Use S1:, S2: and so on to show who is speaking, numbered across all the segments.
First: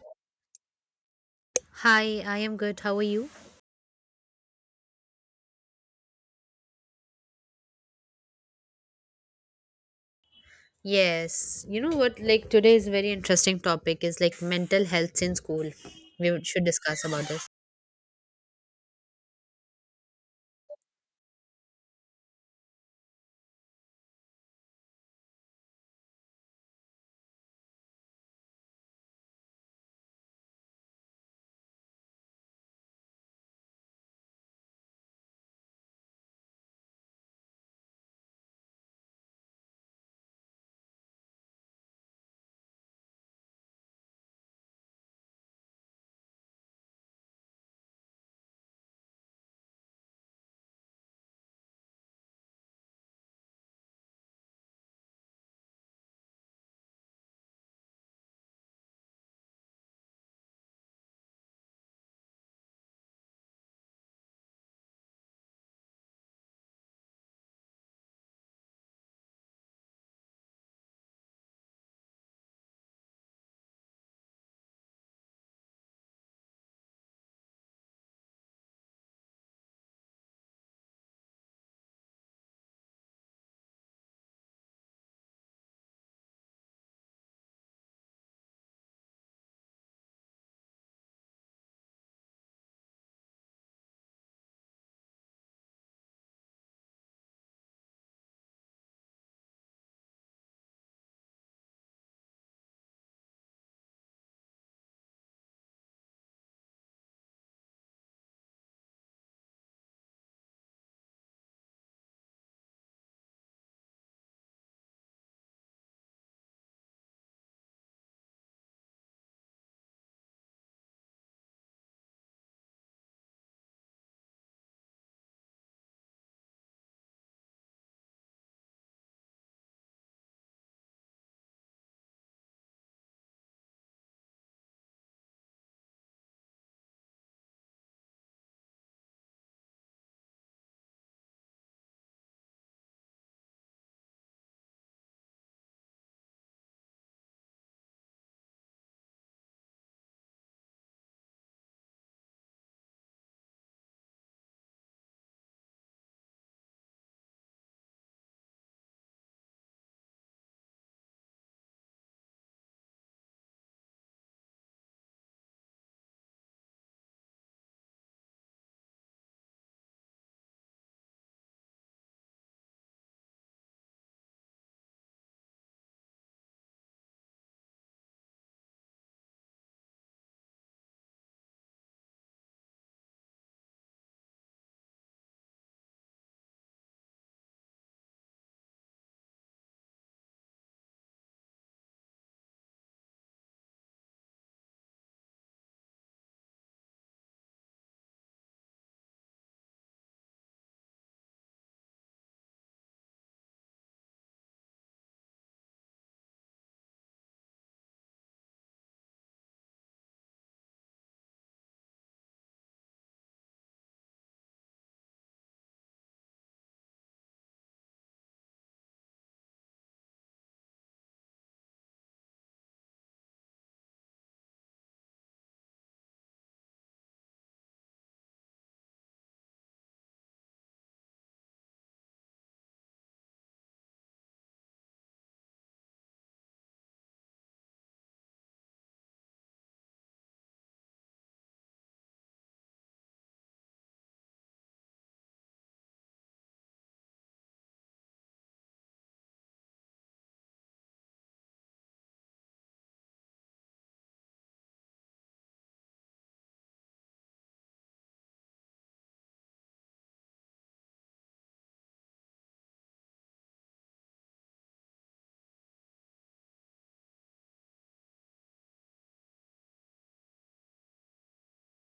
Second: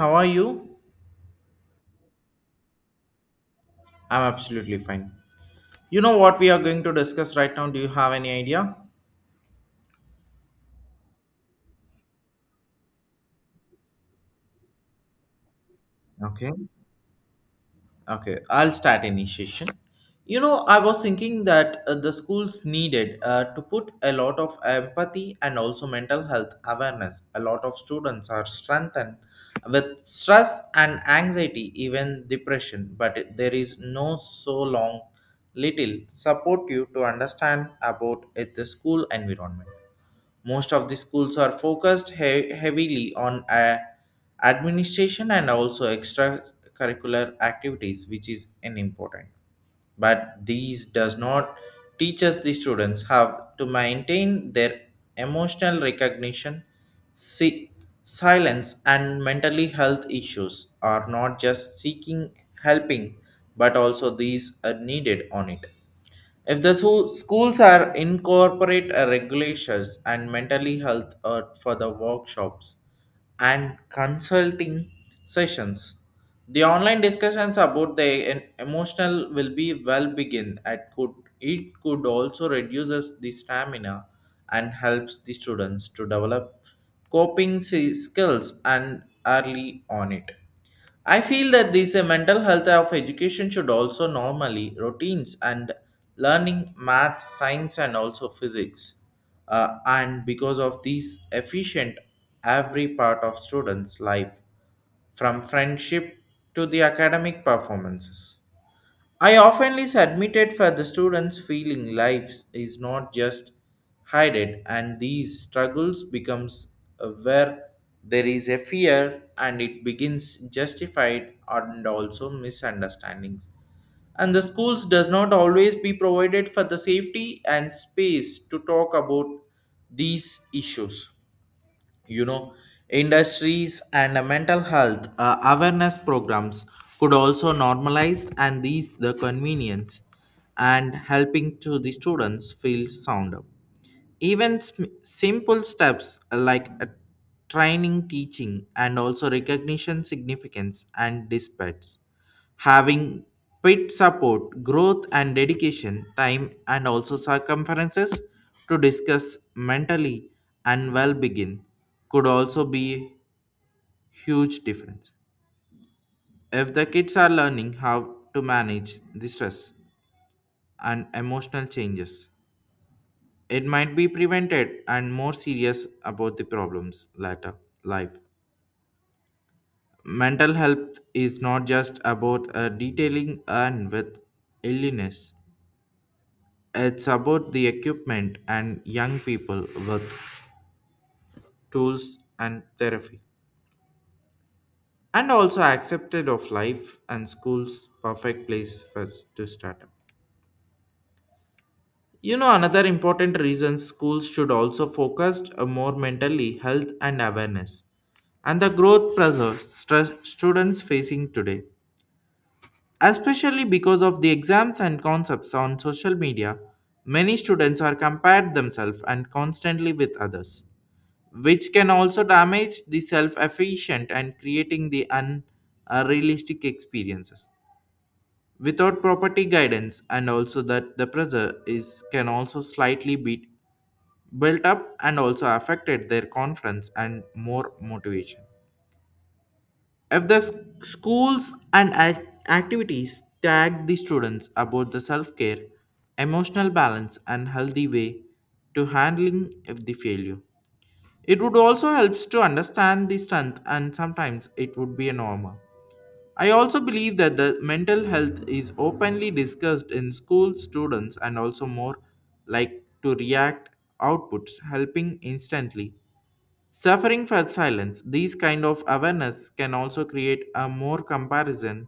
S1: How are you?
S2: Hi, I am good. How are you?
S1: I'm absolutely fine. You know what we are going to discuss right now? Do you have any idea?
S2: Yes. You know what? Like today's very interesting topic is like mental health in school. We
S1: Okay.
S2: should discuss about it.
S1: Okay, I'll start initiation. I was thinking that the schools needed to put a lot of empathy and also mental health awareness. A lot of students are strengthened with stress and anxiety, even depression, but there is no so long little support you to understand about it, the school environment. Most of the schools are focused heavily on administration and also extracurricular activities, which is an important. But these does not teaches the students how to maintain their emotional recognition, si- silence, and mentally health issues are not just seeking helping, but also these are needed on it. If the schools are incorporate regulations and mentally health for the workshops and consulting sessions, the online discussions about the emotional will be well begin. At could It could also reduces the stamina and helps the students to develop coping skills and early on it. I feel that this mental health of education should also normally routines and learning math, science, and also physics. And because of these efficient every part of students' life, from friendship to the academic performances. I often admitted for the students feeling life is not just hidden and these struggles becomes where there is a fear and it begins justified and also misunderstandings, and the schools does not always be provided for the safety and space to talk about these issues, you know industries and mental health awareness programs could also normalize and these the convenience and helping to the students feel sounder. Even simple steps like training teaching and also recognition significance and dispatch, having pit support, growth and dedication, time and also circumferences to discuss mentally and well begin could also be huge difference. If the kids are learning how to manage the stress and emotional changes, it might be prevented and more serious about the problems later life. Mental health is not just about detailing and with illness. It's about the equipment and young people with tools and therapy, and also accepted of life and school's perfect place for to start up. You know, another important reason schools should also focus more mentally health and awareness and the growth pressure stress students facing today. Especially because of the exams and concepts on social media, many students are compared themselves and constantly with others, which can also damage the self-efficient and creating the unrealistic experiences without property guidance. And also that the pressure is can also slightly be built up and also affected their confidence and more motivation. If the schools and activities tag the students about the self-care, emotional balance and healthy way to handling of the failure, it would also helps to understand the strength, and sometimes it would be a normal. I also believe that the mental health is openly discussed in school students, and also more like to react outputs helping instantly. Suffering for silence, these kind of awareness can also create a more comparison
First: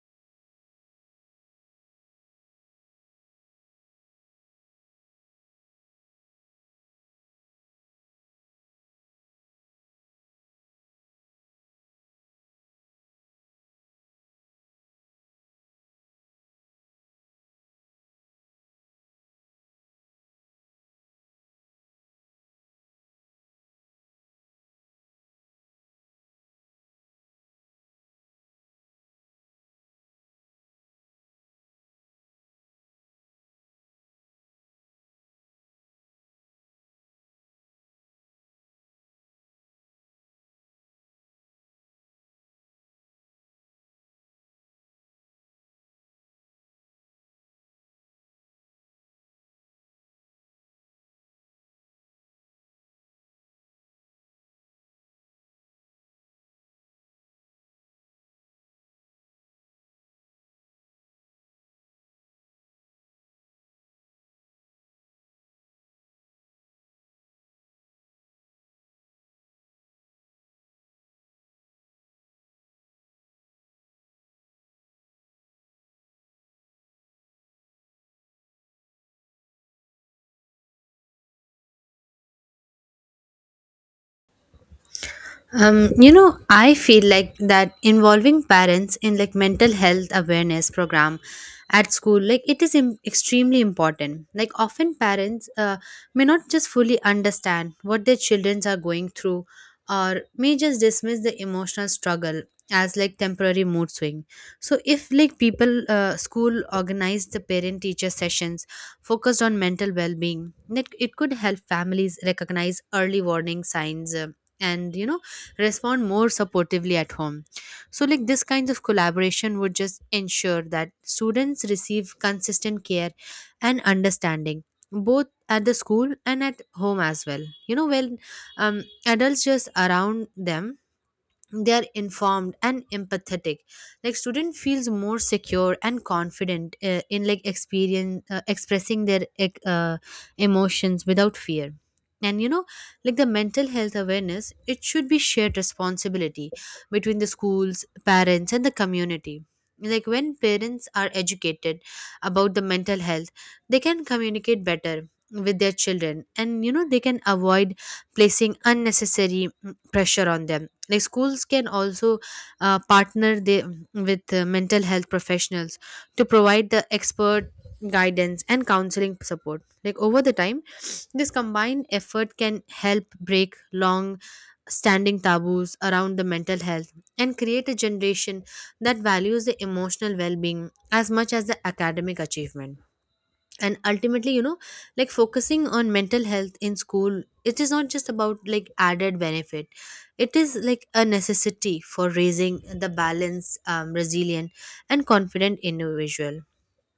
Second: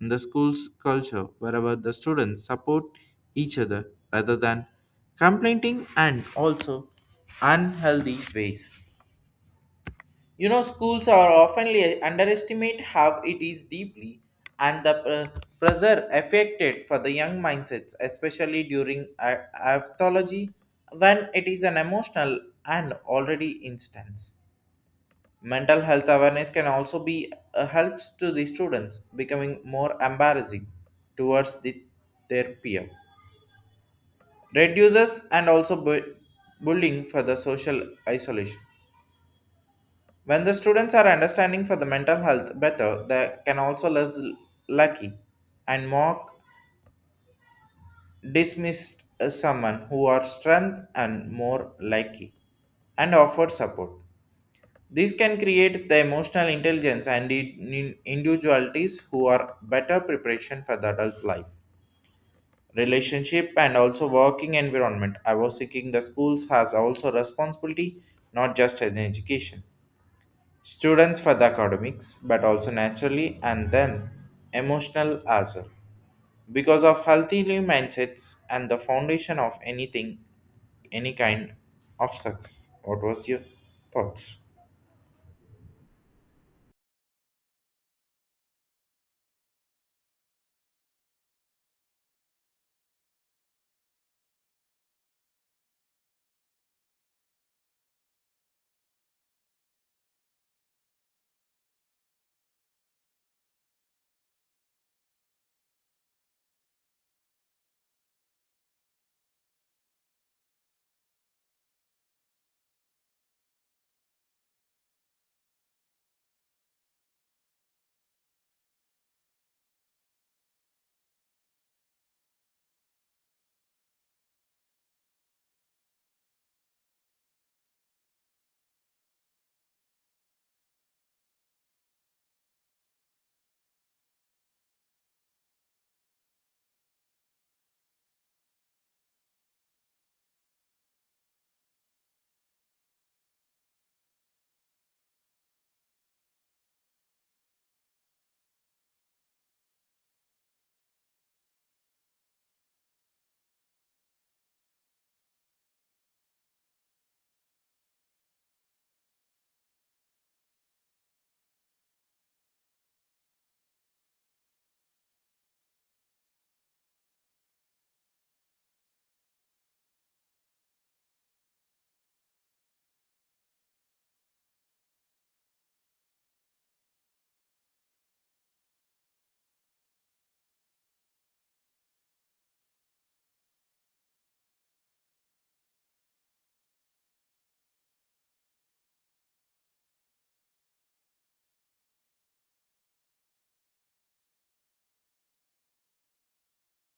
S1: in the school's culture wherever the students support each other rather than complaining and also unhealthy ways. You know, schools are often underestimate how it is deeply and the pressure affected for the young mindsets, especially during aphthology when it is an emotional and already instance. Mental health awareness can also be helps to the students becoming more embarrassing towards the, their peer, reduces and also bullying for the social isolation. When the students are understanding for the mental health better, they can also less lucky and more dismiss someone who are strength and more likely and offer support. These can create the emotional intelligence and individualities who are better preparation for the adult life, relationship and also working environment. I was thinking the schools has also responsibility, not just as an education. Students for the academics but also naturally and then emotional as well, because of healthy mindsets and the foundation of anything, any kind of success. What was your thoughts?
S2: I feel like that involving parents in like mental health awareness program at school, like it is extremely important. Like often parents may not just fully understand what their children are going through, or may just dismiss the emotional struggle as like temporary mood swing. So if like people school organize the parent teacher sessions focused on mental well being, that it could help families recognize early warning signs. And you know, respond more supportively at home. So, like this kind of collaboration would just ensure that students receive consistent care and understanding both at the school and at home as well, you know, when um, adults just around them, they are informed and empathetic, like student feels more secure and confident in like experience expressing their emotions without fear. And you know, like the mental health awareness, it should be shared responsibility between the schools, parents and the community. Like when parents are educated about the mental health, they can communicate better with their children, and you know, they can avoid placing unnecessary pressure on them. Like schools can also uh, partner they, with mental health professionals to provide the expert guidance and counseling support. Like over the time, this combined effort can help break long standing taboos around the mental health and create a generation that values the emotional well-being as much as the academic achievement. And ultimately, you know, like focusing on mental health in school, it is not just about like added benefit, it is like a necessity for raising the balanced, resilient and confident individual.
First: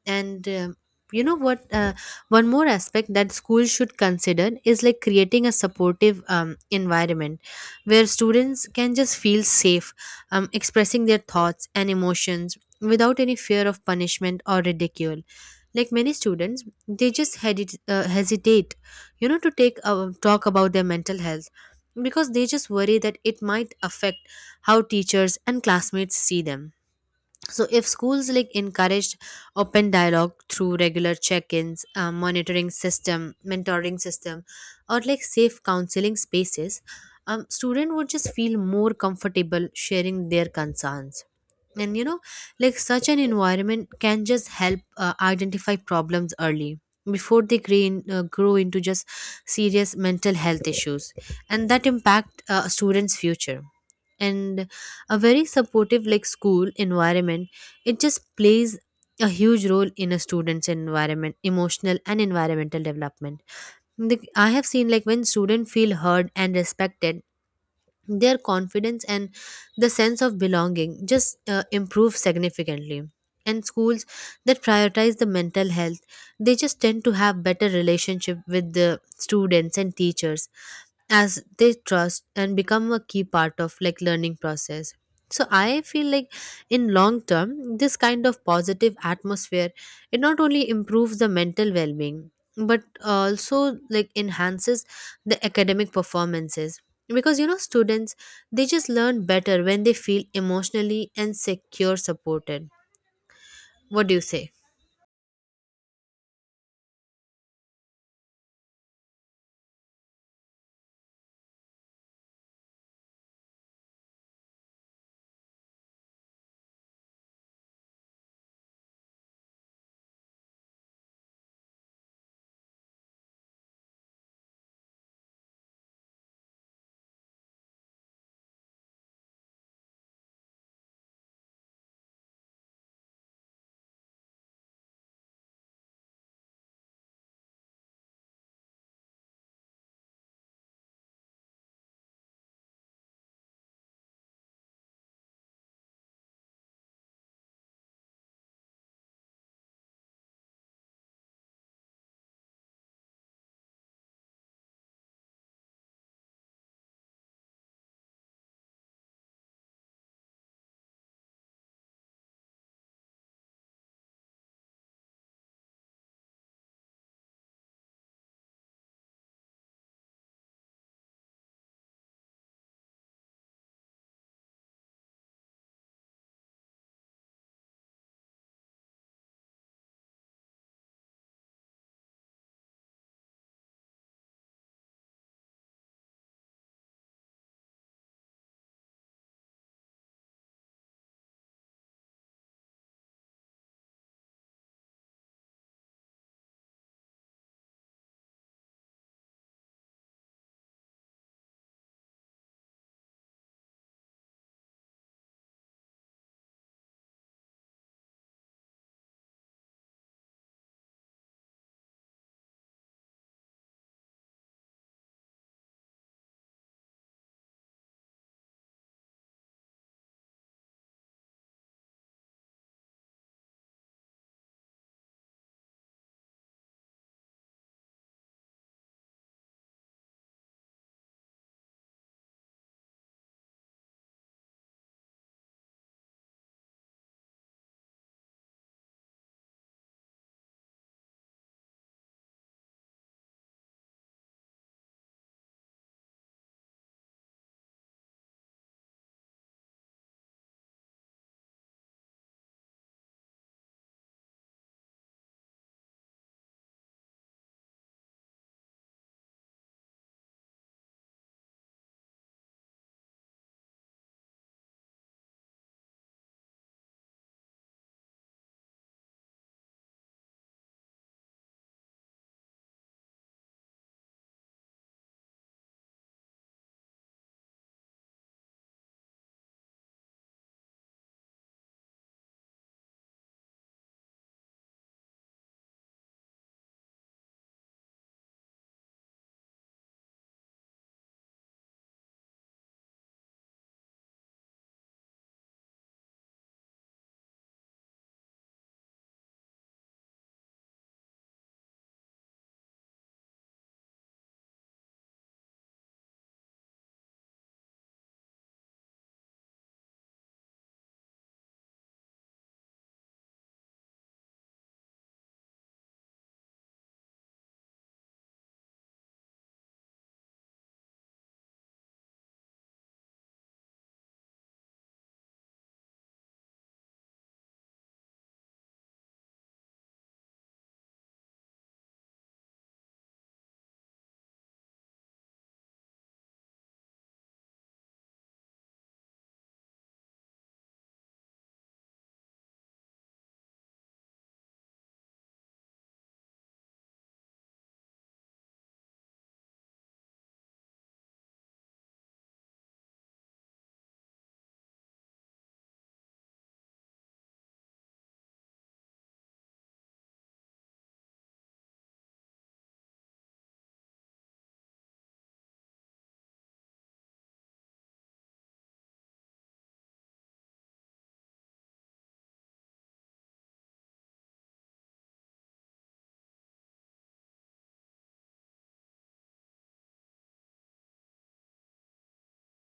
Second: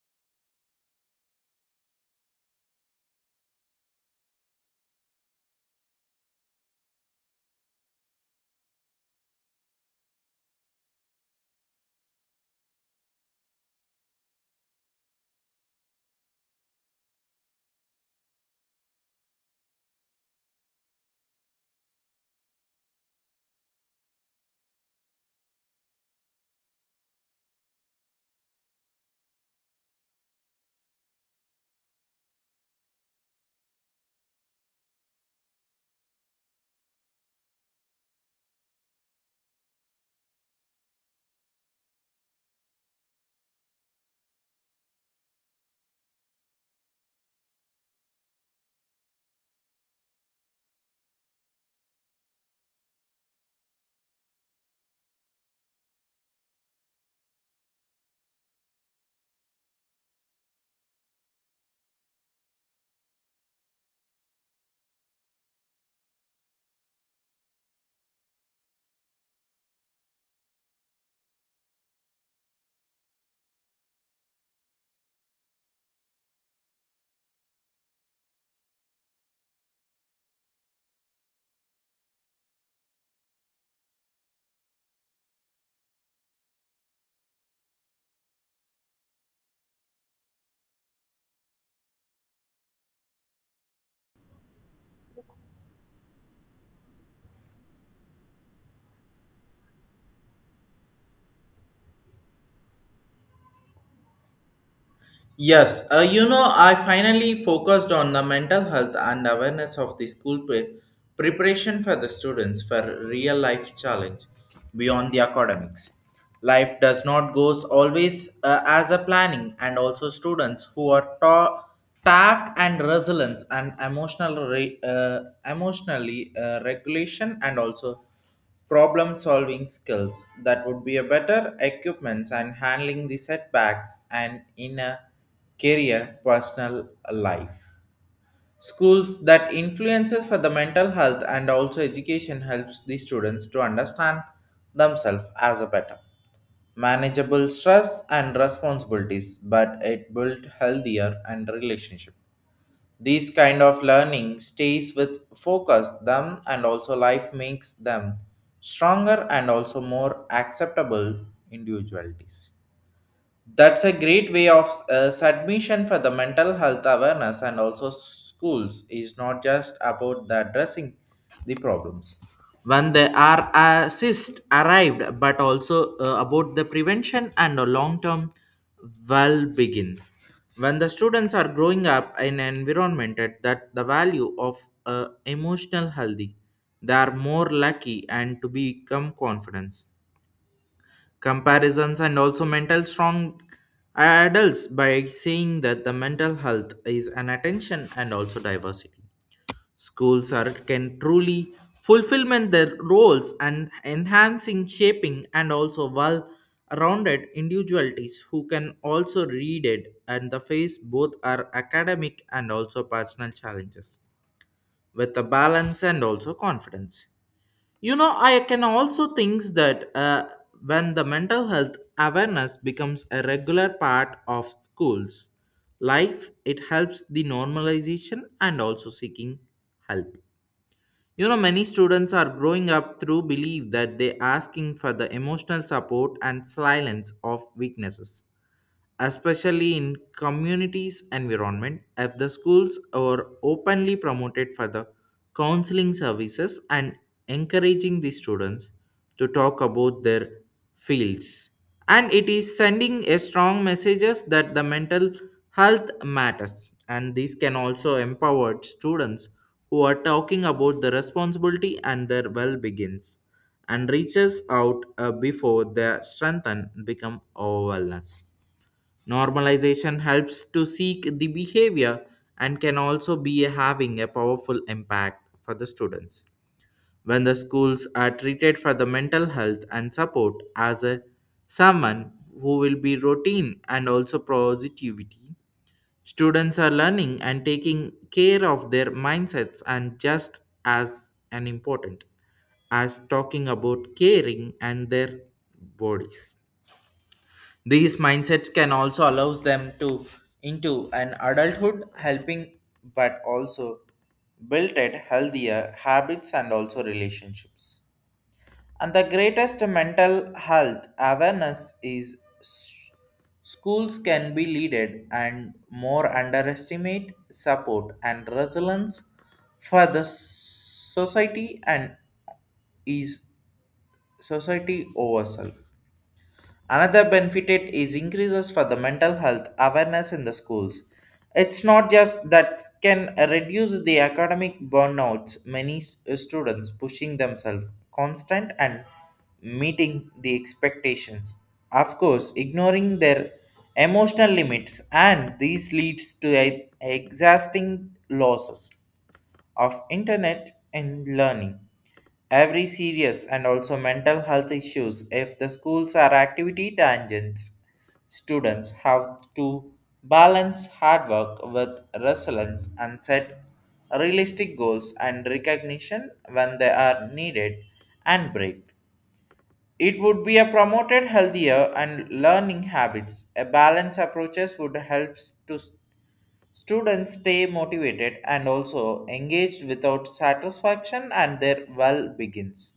S2: And you know what One more aspect that schools should consider is like creating a supportive environment where students can just feel safe expressing their thoughts and emotions without any fear of punishment or ridicule. Like many students, they just hesitate, you know, to take talk about their mental health, because they just worry that it might affect how teachers and classmates see them. So if schools like encouraged open dialogue through regular check-ins, monitoring system mentoring system, or like safe counseling spaces, student would just feel more comfortable sharing their concerns. And you know, like such an environment can just help identify problems early, before they grow into just serious mental health issues, and that impact a student's future. And a very supportive like school environment, it just plays a huge role in a student's environment emotional and environmental development. I have seen, like when students feel heard and respected, their confidence and the sense of belonging just improve significantly. And schools that prioritize the mental health, they just tend to have better relationship with the students and teachers, as they trust and become a key part of like learning process. So I feel like in long term, this kind of positive atmosphere, it not only improves the mental well-being, but also like enhances the academic performances, because you know, students, they just learn better when they feel emotionally and secure supported. What do you say?
S1: Yes, you know, I finally focused on the mental health and awareness of the school preparation for the students for real life challenge beyond the academics. Life does not goes always as a planning, and also students who are taft and resilience and emotional emotionally regulation and also problem solving skills, that would be a better equipments and handling the setbacks and in a career personal life. Schools that influences for the mental health and also education helps the students to understand themselves as a better manageable stress and responsibilities, but it built healthier and relationship. These kind of learning stays with focus them, and also life makes them stronger and also more acceptable individualities. That's a great way of submission for the mental health awareness, and also schools is not just about the addressing the problems when they are assist arrived, but also about the prevention and the long term well begin. When the students are growing up in an environment at that the value of emotional healthy, they are more lucky and to become confidence comparisons and also mental strong adults. By saying that the mental health is an attention and also diversity, schools are can truly fulfillment their roles and enhancing shaping and also well rounded individualities who can also read it and the face both are academic and also personal challenges with the balance and also confidence. You know, I can also think that when the mental health awareness becomes a regular part of schools life, it helps the normalization and also seeking help. You know, many students are growing up through belief that they asking for the emotional support and silence of weaknesses, especially in communities environment. If the schools are openly promoted for the counseling services and encouraging the students to talk about their fields, and it is sending a strong messages that the mental health matters, and these can also empower students who are talking about the responsibility and their well begins and reaches out before their strength and become overwhelmed. Normalization helps to seek the behavior and can also be having a powerful impact for the students. When the schools are treated for the mental health and support as a someone who will be routine and also positivity, students are learning and taking care of their mindsets and just as an important as talking about caring and their bodies. These mindsets can also allows them to into an adulthood helping, but also built at healthier habits and also relationships. And the greatest mental health awareness is schools can be leaded and more underestimate support and resilience for the society, and is society overself. Another benefit it is increases for the mental health awareness in the schools. It's not just that can reduce the academic burnouts. Many students pushing themselves constant and meeting the expectations. Of course, ignoring their emotional limits, and these leads to exhausting losses of internet and learning every serious and also mental health issues. If the schools are activity tangents, students have to balance hard work with resilience and set realistic goals and recognition when they are needed and break, it would be a promoted healthier and learning habits. A balanced approaches would help to students stay motivated and also engaged without satisfaction and their well begins.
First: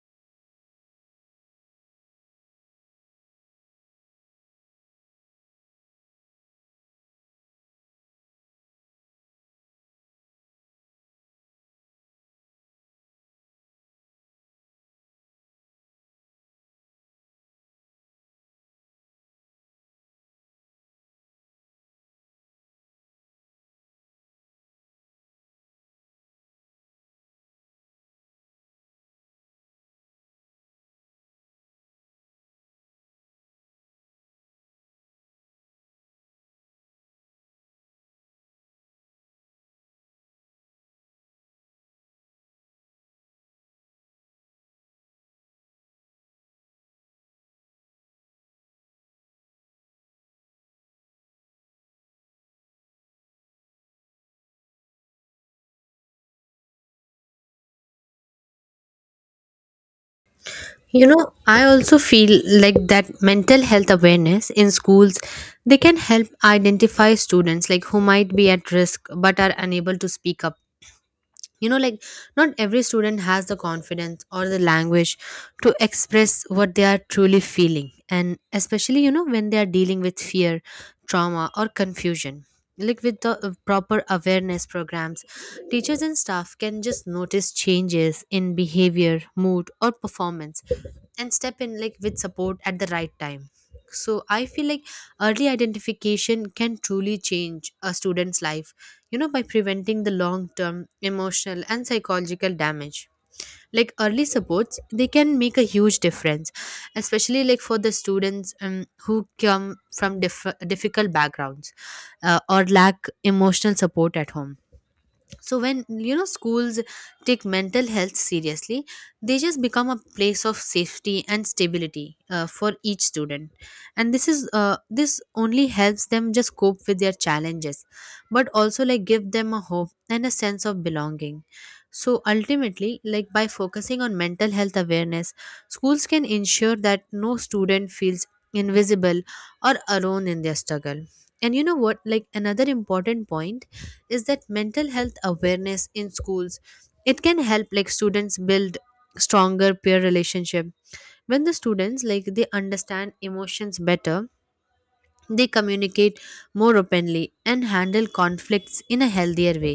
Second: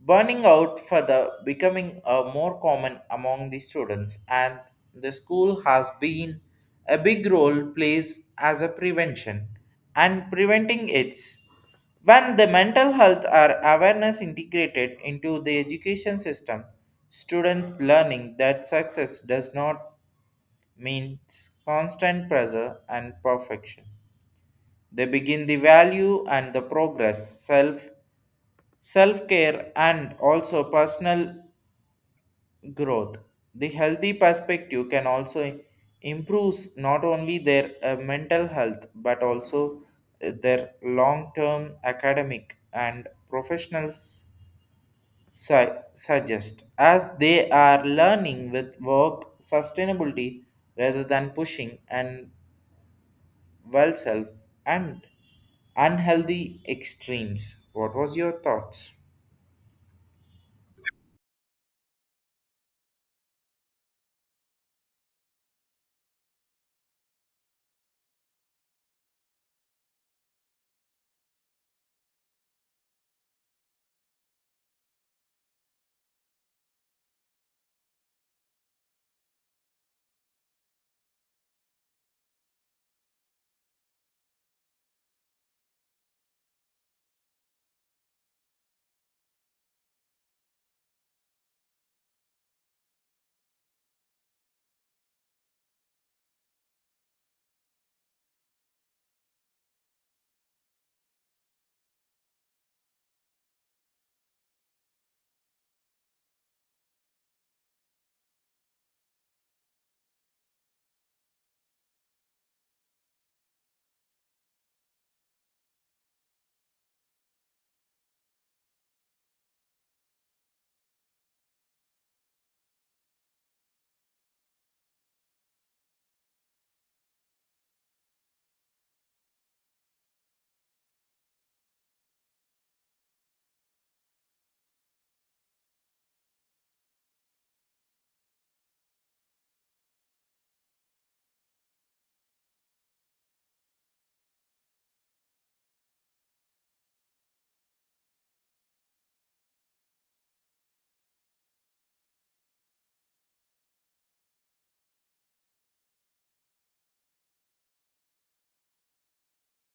S1: Burning out further becoming a more common among the students, and the school has been a big role plays as a prevention and preventing its. When the mental health or awareness integrated into the education system, students learning that success does not mean constant pressure and perfection. They begin the value and the progress, self-care and also personal growth. The healthy perspective can also improves not only their mental health but also their long-term academic and professionals suggest, as they are learning with work sustainability rather than pushing and well self and unhealthy extremes. What was your thoughts?
S2: You know, I also feel like that mental health awareness in schools, they can help identify students like who might be at risk but are unable to speak up. You know, like not every student has the confidence or the language to express what they are truly feeling, and especially, you know, when they are dealing with fear, trauma or confusion. Like with the proper awareness programs, teachers and staff can just notice changes in behavior, mood or performance, and step in like with support at the right time. So I feel like early identification can truly change a student's life, you know, by preventing the long term emotional and psychological damage. Like early supports, they can make a huge difference, especially like for the students who come from difficult backgrounds, or lack emotional support at home. So when you know, schools take mental health seriously, they just become a place of safety and stability for each student. And this is this only helps them just cope with their challenges, but also like give them a hope and a sense of belonging. So ultimately, like by focusing on mental health awareness, schools can ensure that no student feels invisible or alone in their struggle. And you know what, like another important point is that mental health awareness in schools, it can help like students build stronger peer relationship. When the students, like they understand emotions better, they communicate more openly and handle conflicts in a healthier way.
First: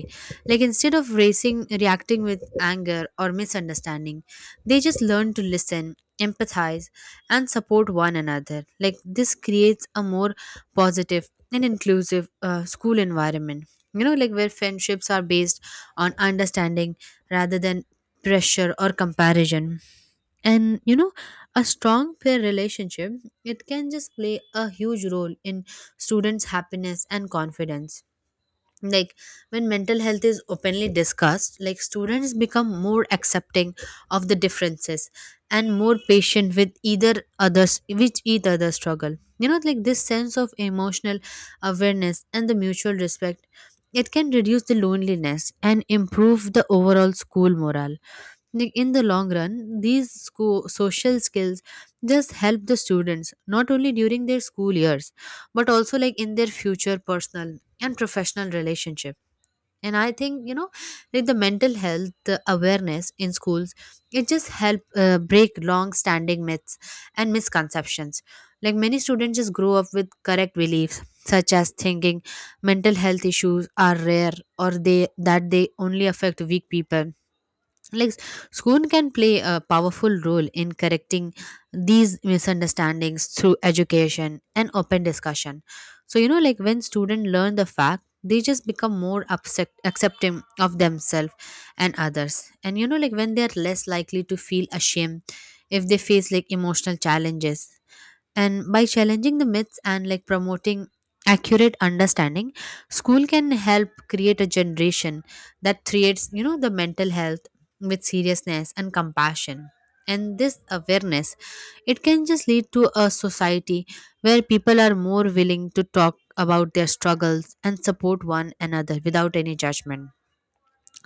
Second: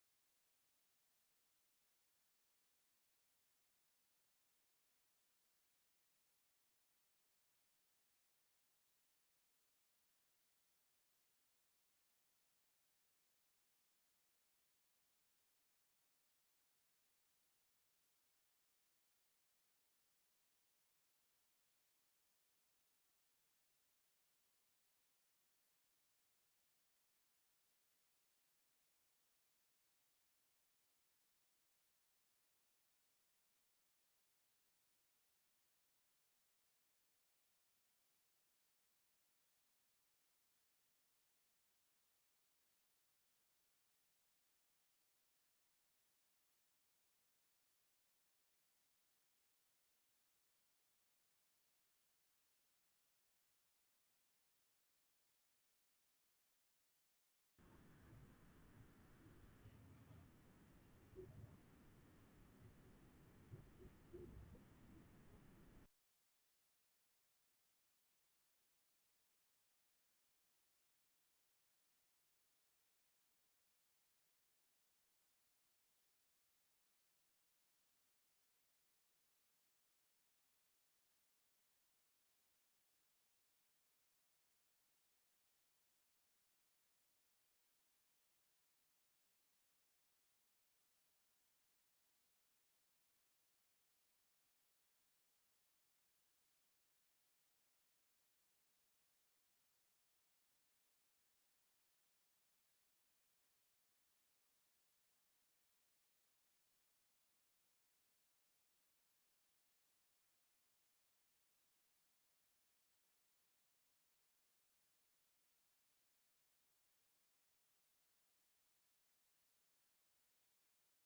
S2: Like instead of racing reacting with anger or misunderstanding, they just learn to listen, empathize, and support one another. Like this creates a more positive and inclusive school environment, you know, like where friendships are based on understanding rather than pressure or comparison. And you know, a strong peer relationship, it can just play a huge role in students happiness and confidence. Like when mental health is openly discussed, like students become more accepting of the differences, and more patient with either others with each other struggle. You know, like this sense of emotional awareness and the mutual respect, it can reduce the loneliness and improve the overall school morale. Like in the long run, these school social skills just help the students not only during their school years, but also like in their future personal and professional relationship. And I think, you know, like the mental health awareness in schools, it just help break long standing myths and misconceptions. Like many students just grow up with correct beliefs, such as thinking mental health issues are rare, or they that they only affect weak people. Like school can play a powerful role in correcting these misunderstandings through education and open discussion. So you know, like when students learn the fact, they just become more accepting of themselves and others. And you know, like when they are less likely to feel ashamed if they face like emotional challenges. And by challenging the myths and like promoting accurate understanding, school can help create a generation that creates, you know, the mental health with seriousness and compassion. And this awareness, it can just lead to a society where people are more willing to talk about their struggles and support one another without any judgment.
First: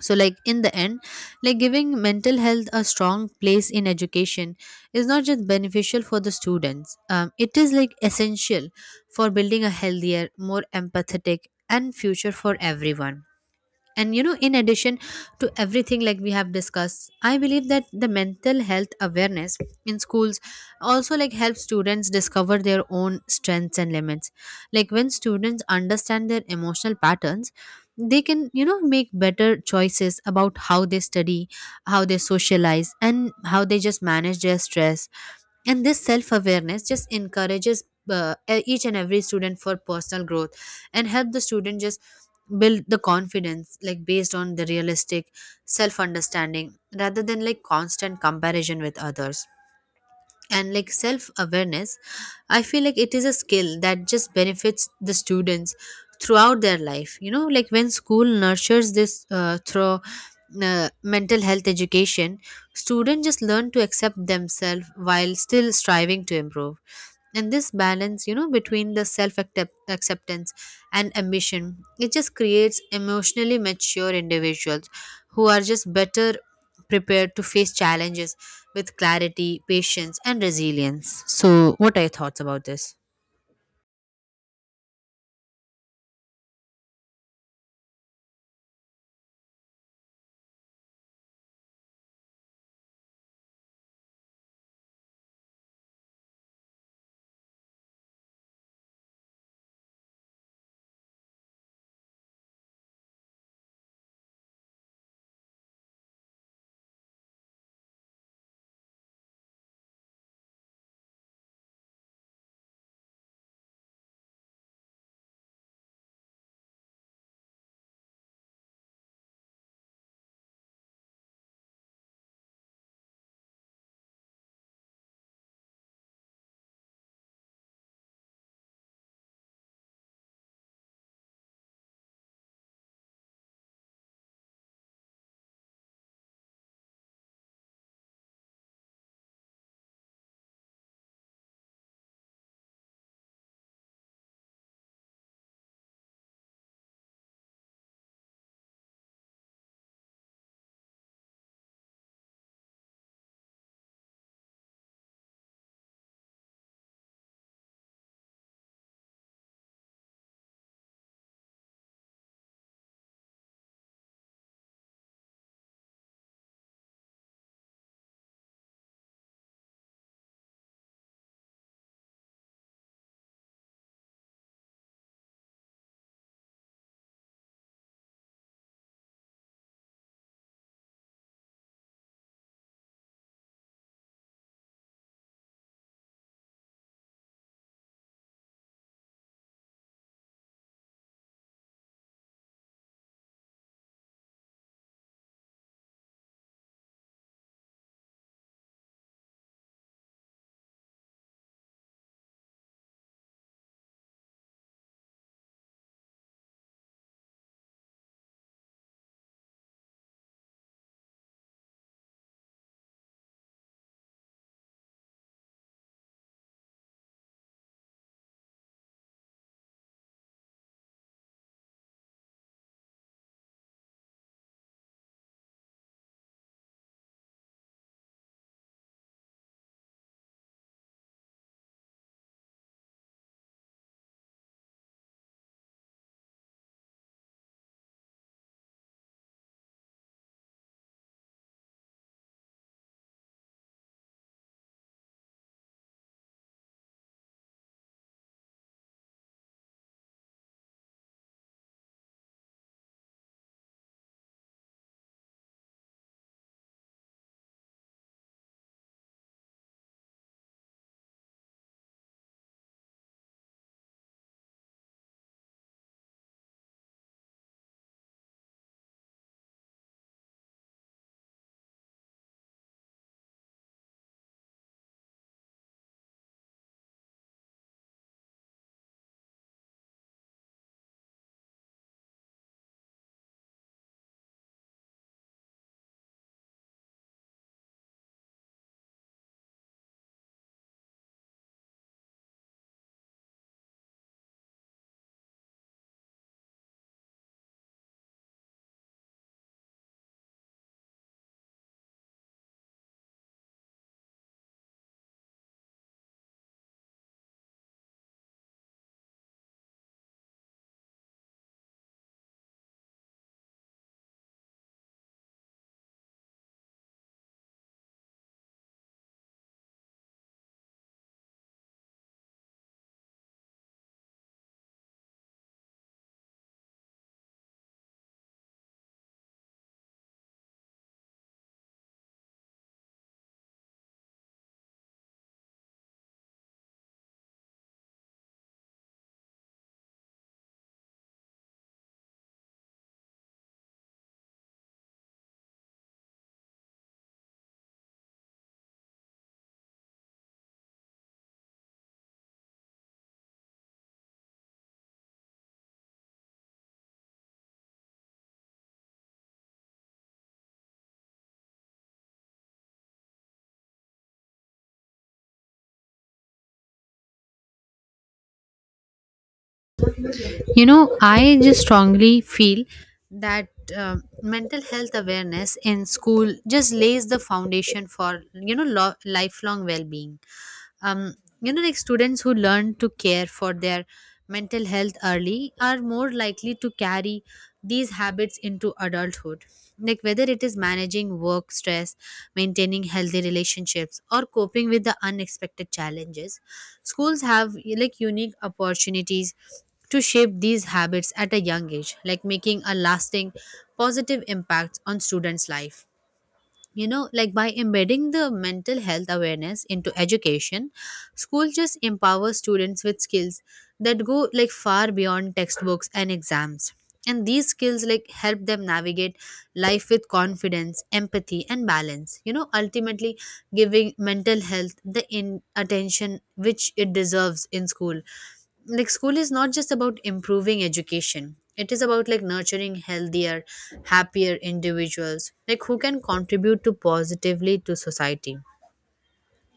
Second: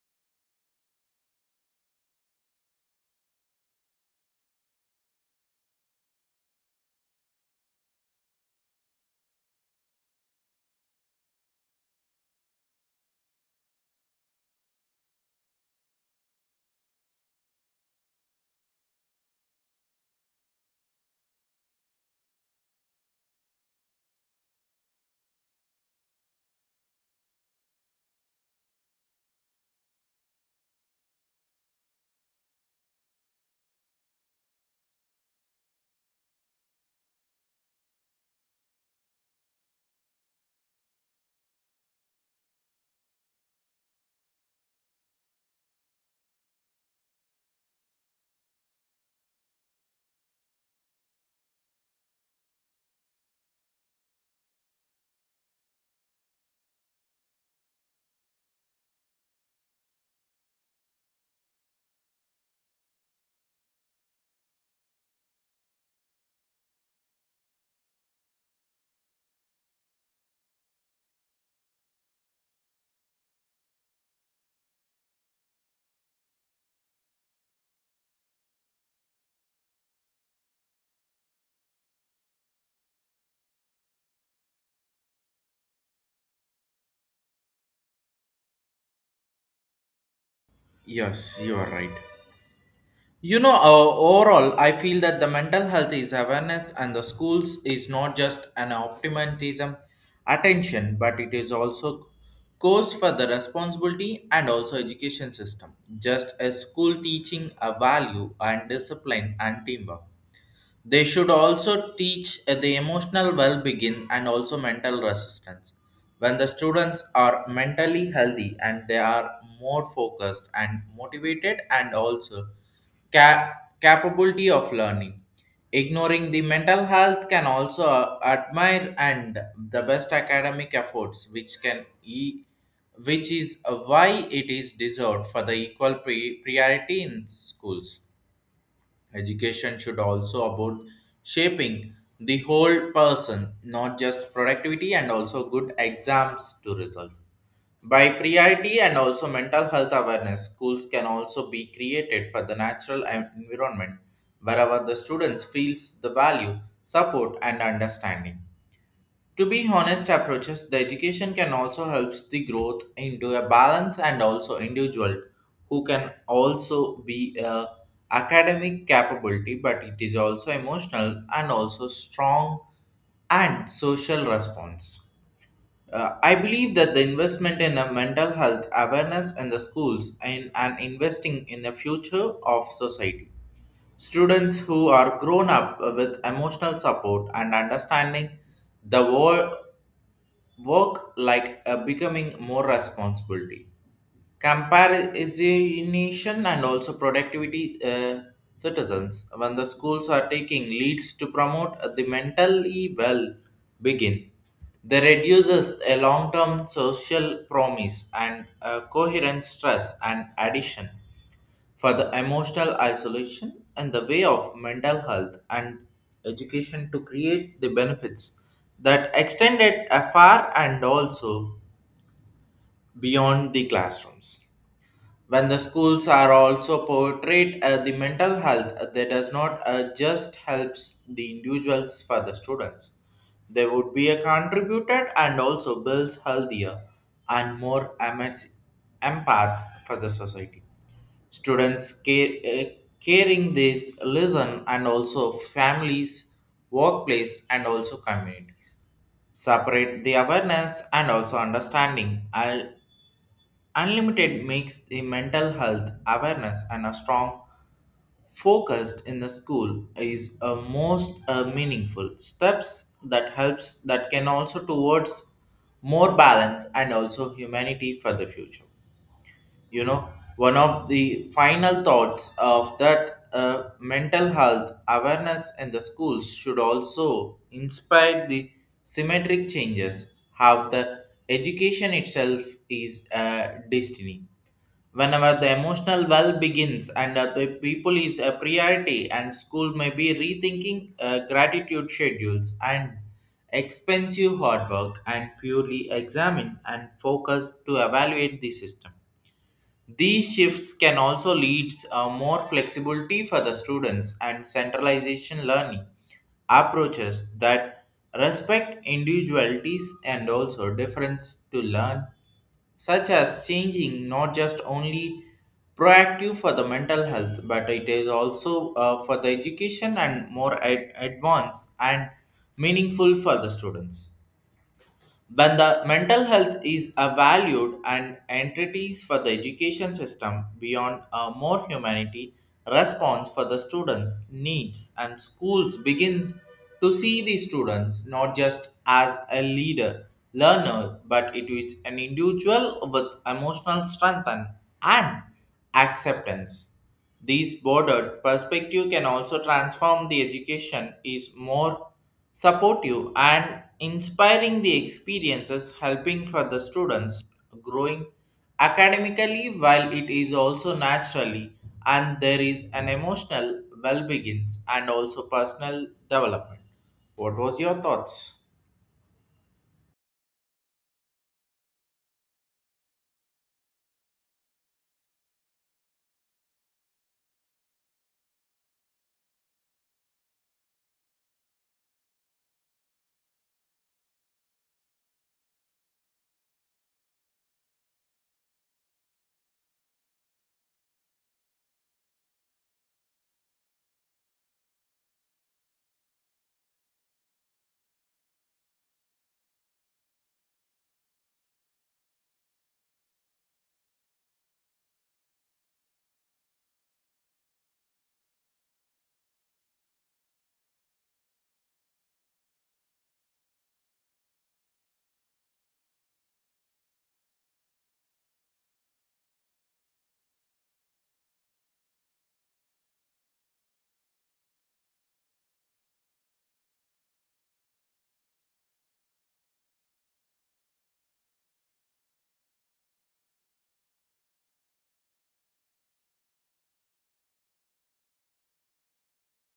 S2: So like in the end, like giving mental health a strong place in education is not just beneficial for the students, it is like essential for building a healthier, more empathetic and future for everyone. And you know, in addition to everything like we have discussed, I believe that the mental health awareness in schools also like helps students discover their own strengths and limits. Like when students understand their emotional patterns, they can, you know, make better choices about how they study, how they socialize, and how they just manage their stress. And this self awareness just encourages each and every student for personal growth, and help the student just build the confidence like based on the realistic self understanding, rather than like constant comparison with others. And like self awareness, I feel like it is a skill that just benefits the students throughout their life. You know, like when school nurtures this through mental health education, students just learn to accept themselves while still striving to improve. And this balance, you know, between the self acceptance and ambition, it just creates emotionally mature individuals who are just better prepared to face challenges with clarity, patience, and resilience. So, what are your thoughts about this?
S1: Yes, you are right. You know, overall, I feel that the mental health is awareness, and the schools is not just an optimism attention, but it is also cause for the responsibility and also education system. Just as school teaching a value and discipline and teamwork, they should also teach the emotional well-being and also mental resistance. When the students are mentally healthy, and they are more focused and motivated and also ca- capability of learning. Ignoring the mental health can also admire and the best academic efforts, which which is why it is deserved for the equal priority in schools. Education should also about shaping the whole person, not just productivity and also good exams to result. By priority and also mental health awareness, schools can also be created for the natural environment wherever the students feels the value, support and understanding. To be honest approaches, the education can also helps the growth into a balance and also individual who can also be a academic capability, but it is also emotional and also strong and social response. I believe that the investment in a mental health awareness in the schools and investing in the future of society. Students who are grown up with emotional support and understanding the world work like a becoming more responsibility comparison and also productivity citizens when the schools are taking leads to promote the mentally well begin, they reduces a long-term social promise and coherent stress and addition for the emotional isolation and the way of mental health and education to create the benefits that extended afar and also beyond the classrooms. When the schools are also portrayed the mental health that does not just helps the individuals for the students. They would be a contributed and also builds healthier and more empath for the society. Students care, caring this lesson and also families, workplace, and also communities. Separate the awareness and also understanding. Unlimited makes the mental health awareness and a strong focused in the school is a most meaningful steps that helps that can also towards more balance and also humanity for the future, you know. One of the final thoughts of that mental health awareness in the schools should also inspire the symmetric changes how the education itself is a destiny whenever the emotional well begins and the people is a priority and school may be rethinking gratitude schedules and expensive hard work and purely examine and focus to evaluate the system. These shifts can also lead more flexibility for the students and centralization learning approaches that respect individualities and also difference to learn, such as changing not just only proactive for the mental health, but it is also for the education and more advanced and meaningful for the students. When the mental health is a valued and entities for the education system beyond a more humanity response for the students' needs and schools begins to see the students not just as a leader, learner, but it is an individual with emotional strength and acceptance. These bordered perspective can also transform the education is more supportive and inspiring the experiences helping for the students growing academically while it is also naturally and there is an emotional well begins and also personal development. What was your thoughts?
S2: You know, I just strongly feel that mental health awareness in school just lays the foundation for you know lifelong well-being. um, you know, like students who learn to care for their mental health early are more likely to carry these habits into adulthood. Like whether it is managing work stress, maintaining healthy relationships, or coping with the unexpected challenges, schools have like unique opportunities to shape these habits at a young age, like making a lasting positive impact on students life. You know, like by embedding the mental health awareness into education, school just empowers students with skills that go like far beyond textbooks and exams. And these skills like help them navigate life with confidence, empathy and balance. You know, ultimately giving mental health the in attention which it deserves in school, like school is not just about improving education, it is about like nurturing healthier, happier individuals, like who can contribute to positively to society.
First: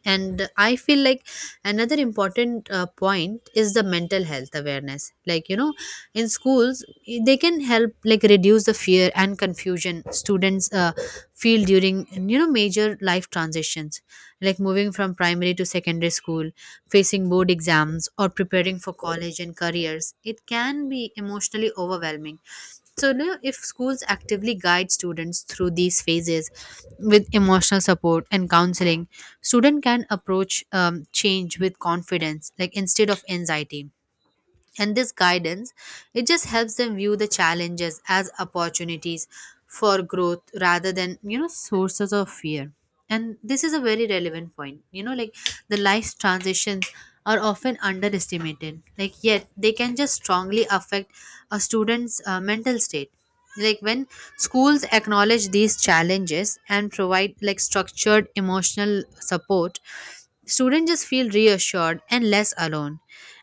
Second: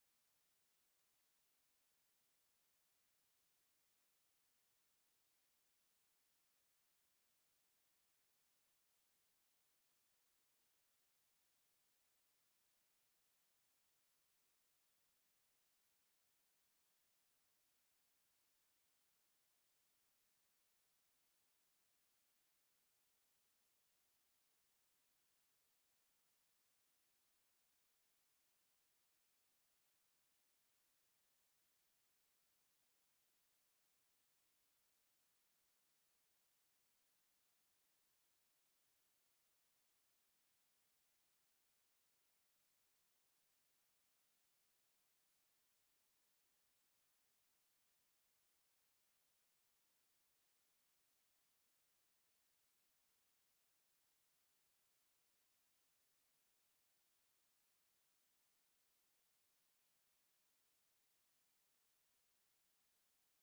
S2: And I feel like another important point is the mental health awareness, like you know, in schools, they can help like reduce the fear and confusion students feel during, you know, major life transitions. Like moving from primary to secondary school, facing board exams, or preparing for college and careers, it can be emotionally overwhelming. So now if schools actively guide students through these phases with emotional support and counseling, student can approach change with confidence, like instead of anxiety. And this guidance, it just helps them view the challenges as opportunities for growth rather than, you know, sources of fear. And this is a very relevant point, you know, like the life's transitions are often underestimated, like yet they can just strongly affect a student's mental state. Like when schools acknowledge these challenges and provide like structured emotional support, students just feel reassured and less alone.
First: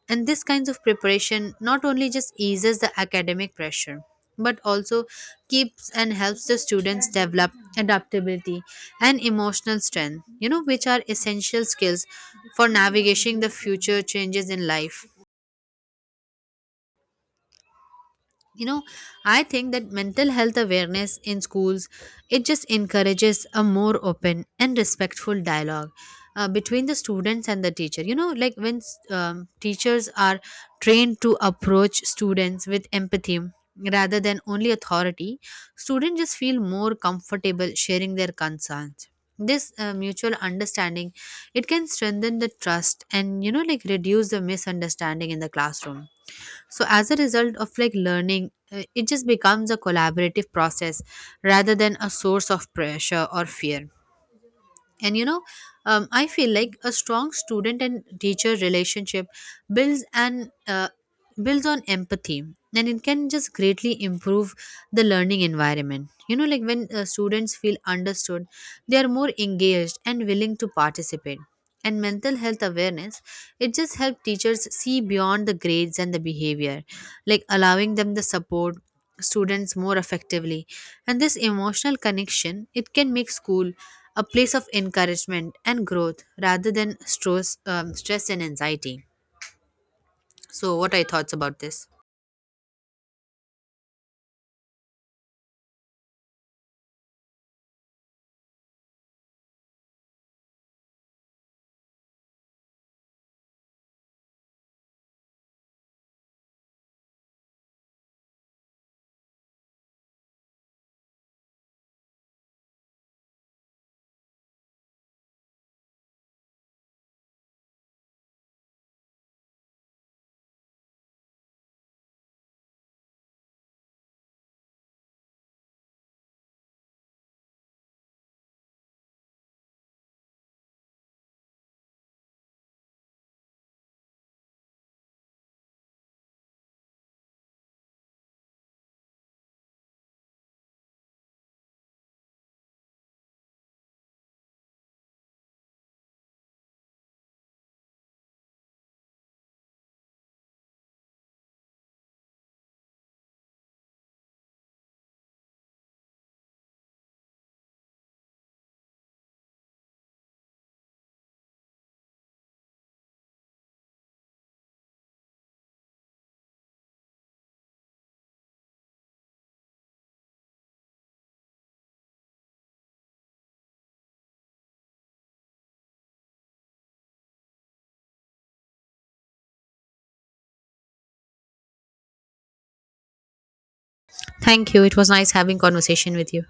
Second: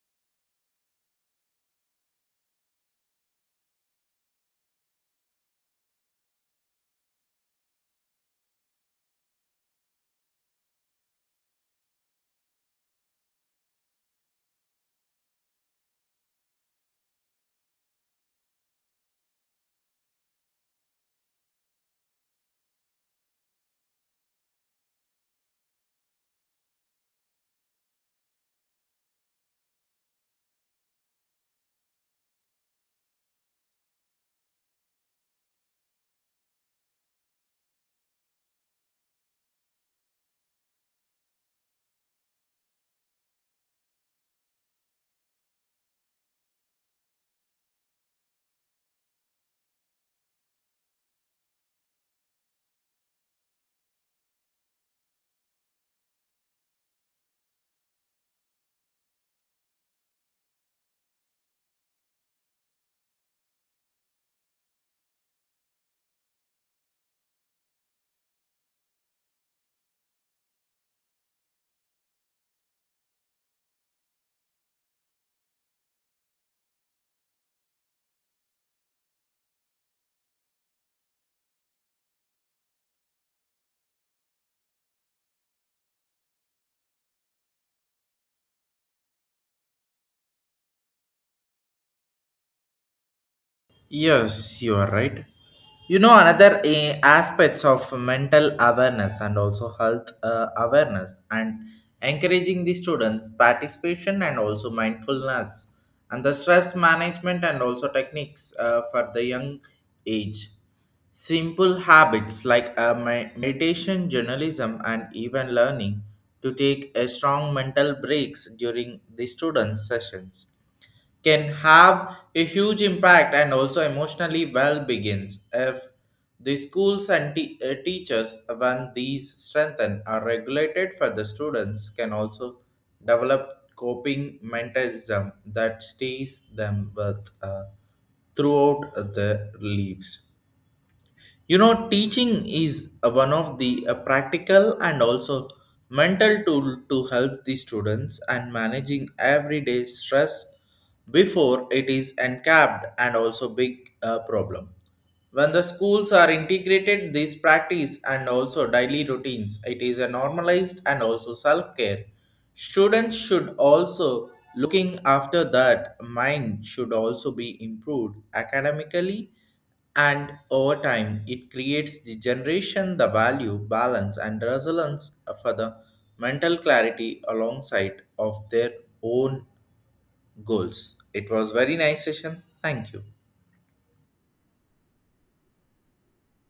S2: And this kinds of preparation not only just eases the academic pressure, but also keeps and helps the students develop adaptability and emotional strength, you know, which are essential skills for navigating the future changes in life. You know, I think that mental health awareness in schools, it just encourages a more open and respectful dialogue between the students and the teacher. You know, like when teachers are trained to approach students with empathy rather than only authority, students just feel more comfortable sharing their concerns. This mutual understanding, it can strengthen the trust, and you know, like reduce the misunderstanding in the classroom. So as a result of like learning, it just becomes a collaborative process rather than a source of pressure or fear. And you know, I feel like a strong student and teacher relationship builds an uh, builds on empathy, and it can just greatly improve the learning environment. You know, like when students feel understood, they are more engaged and willing to participate. And mental health awareness, it just helps teachers see beyond the grades and the behavior, like allowing them to support students more effectively. And this emotional connection, it can make school a place of encouragement and growth rather than stress and anxiety. So, what are your thoughts about this?
S1: Yes, you are right. You know, another aspects of mental awareness and also health awareness and encouraging the students' participation and also mindfulness and the stress management and also techniques for the young age. Simple habits like meditation, journalism, and even learning to take a strong mental breaks during the students' sessions can have a huge impact and also emotionally well begins if the schools and teachers when these strengthen are regulated for the students can also develop coping mechanism that stays them with throughout their lives, you know. Teaching is one of the practical and also mental tool to help the students and managing everyday stress before it is encapped and also big problem. When the schools are integrated, this practice and also daily routines, it is a normalized and also self care. Students should also looking after that mind should also be improved academically, and over time it creates the generation the value balance and resilience for the mental clarity alongside of their own goals. It was very nice session. Thank you.
S2: Thank you. It was nice having conversation with you.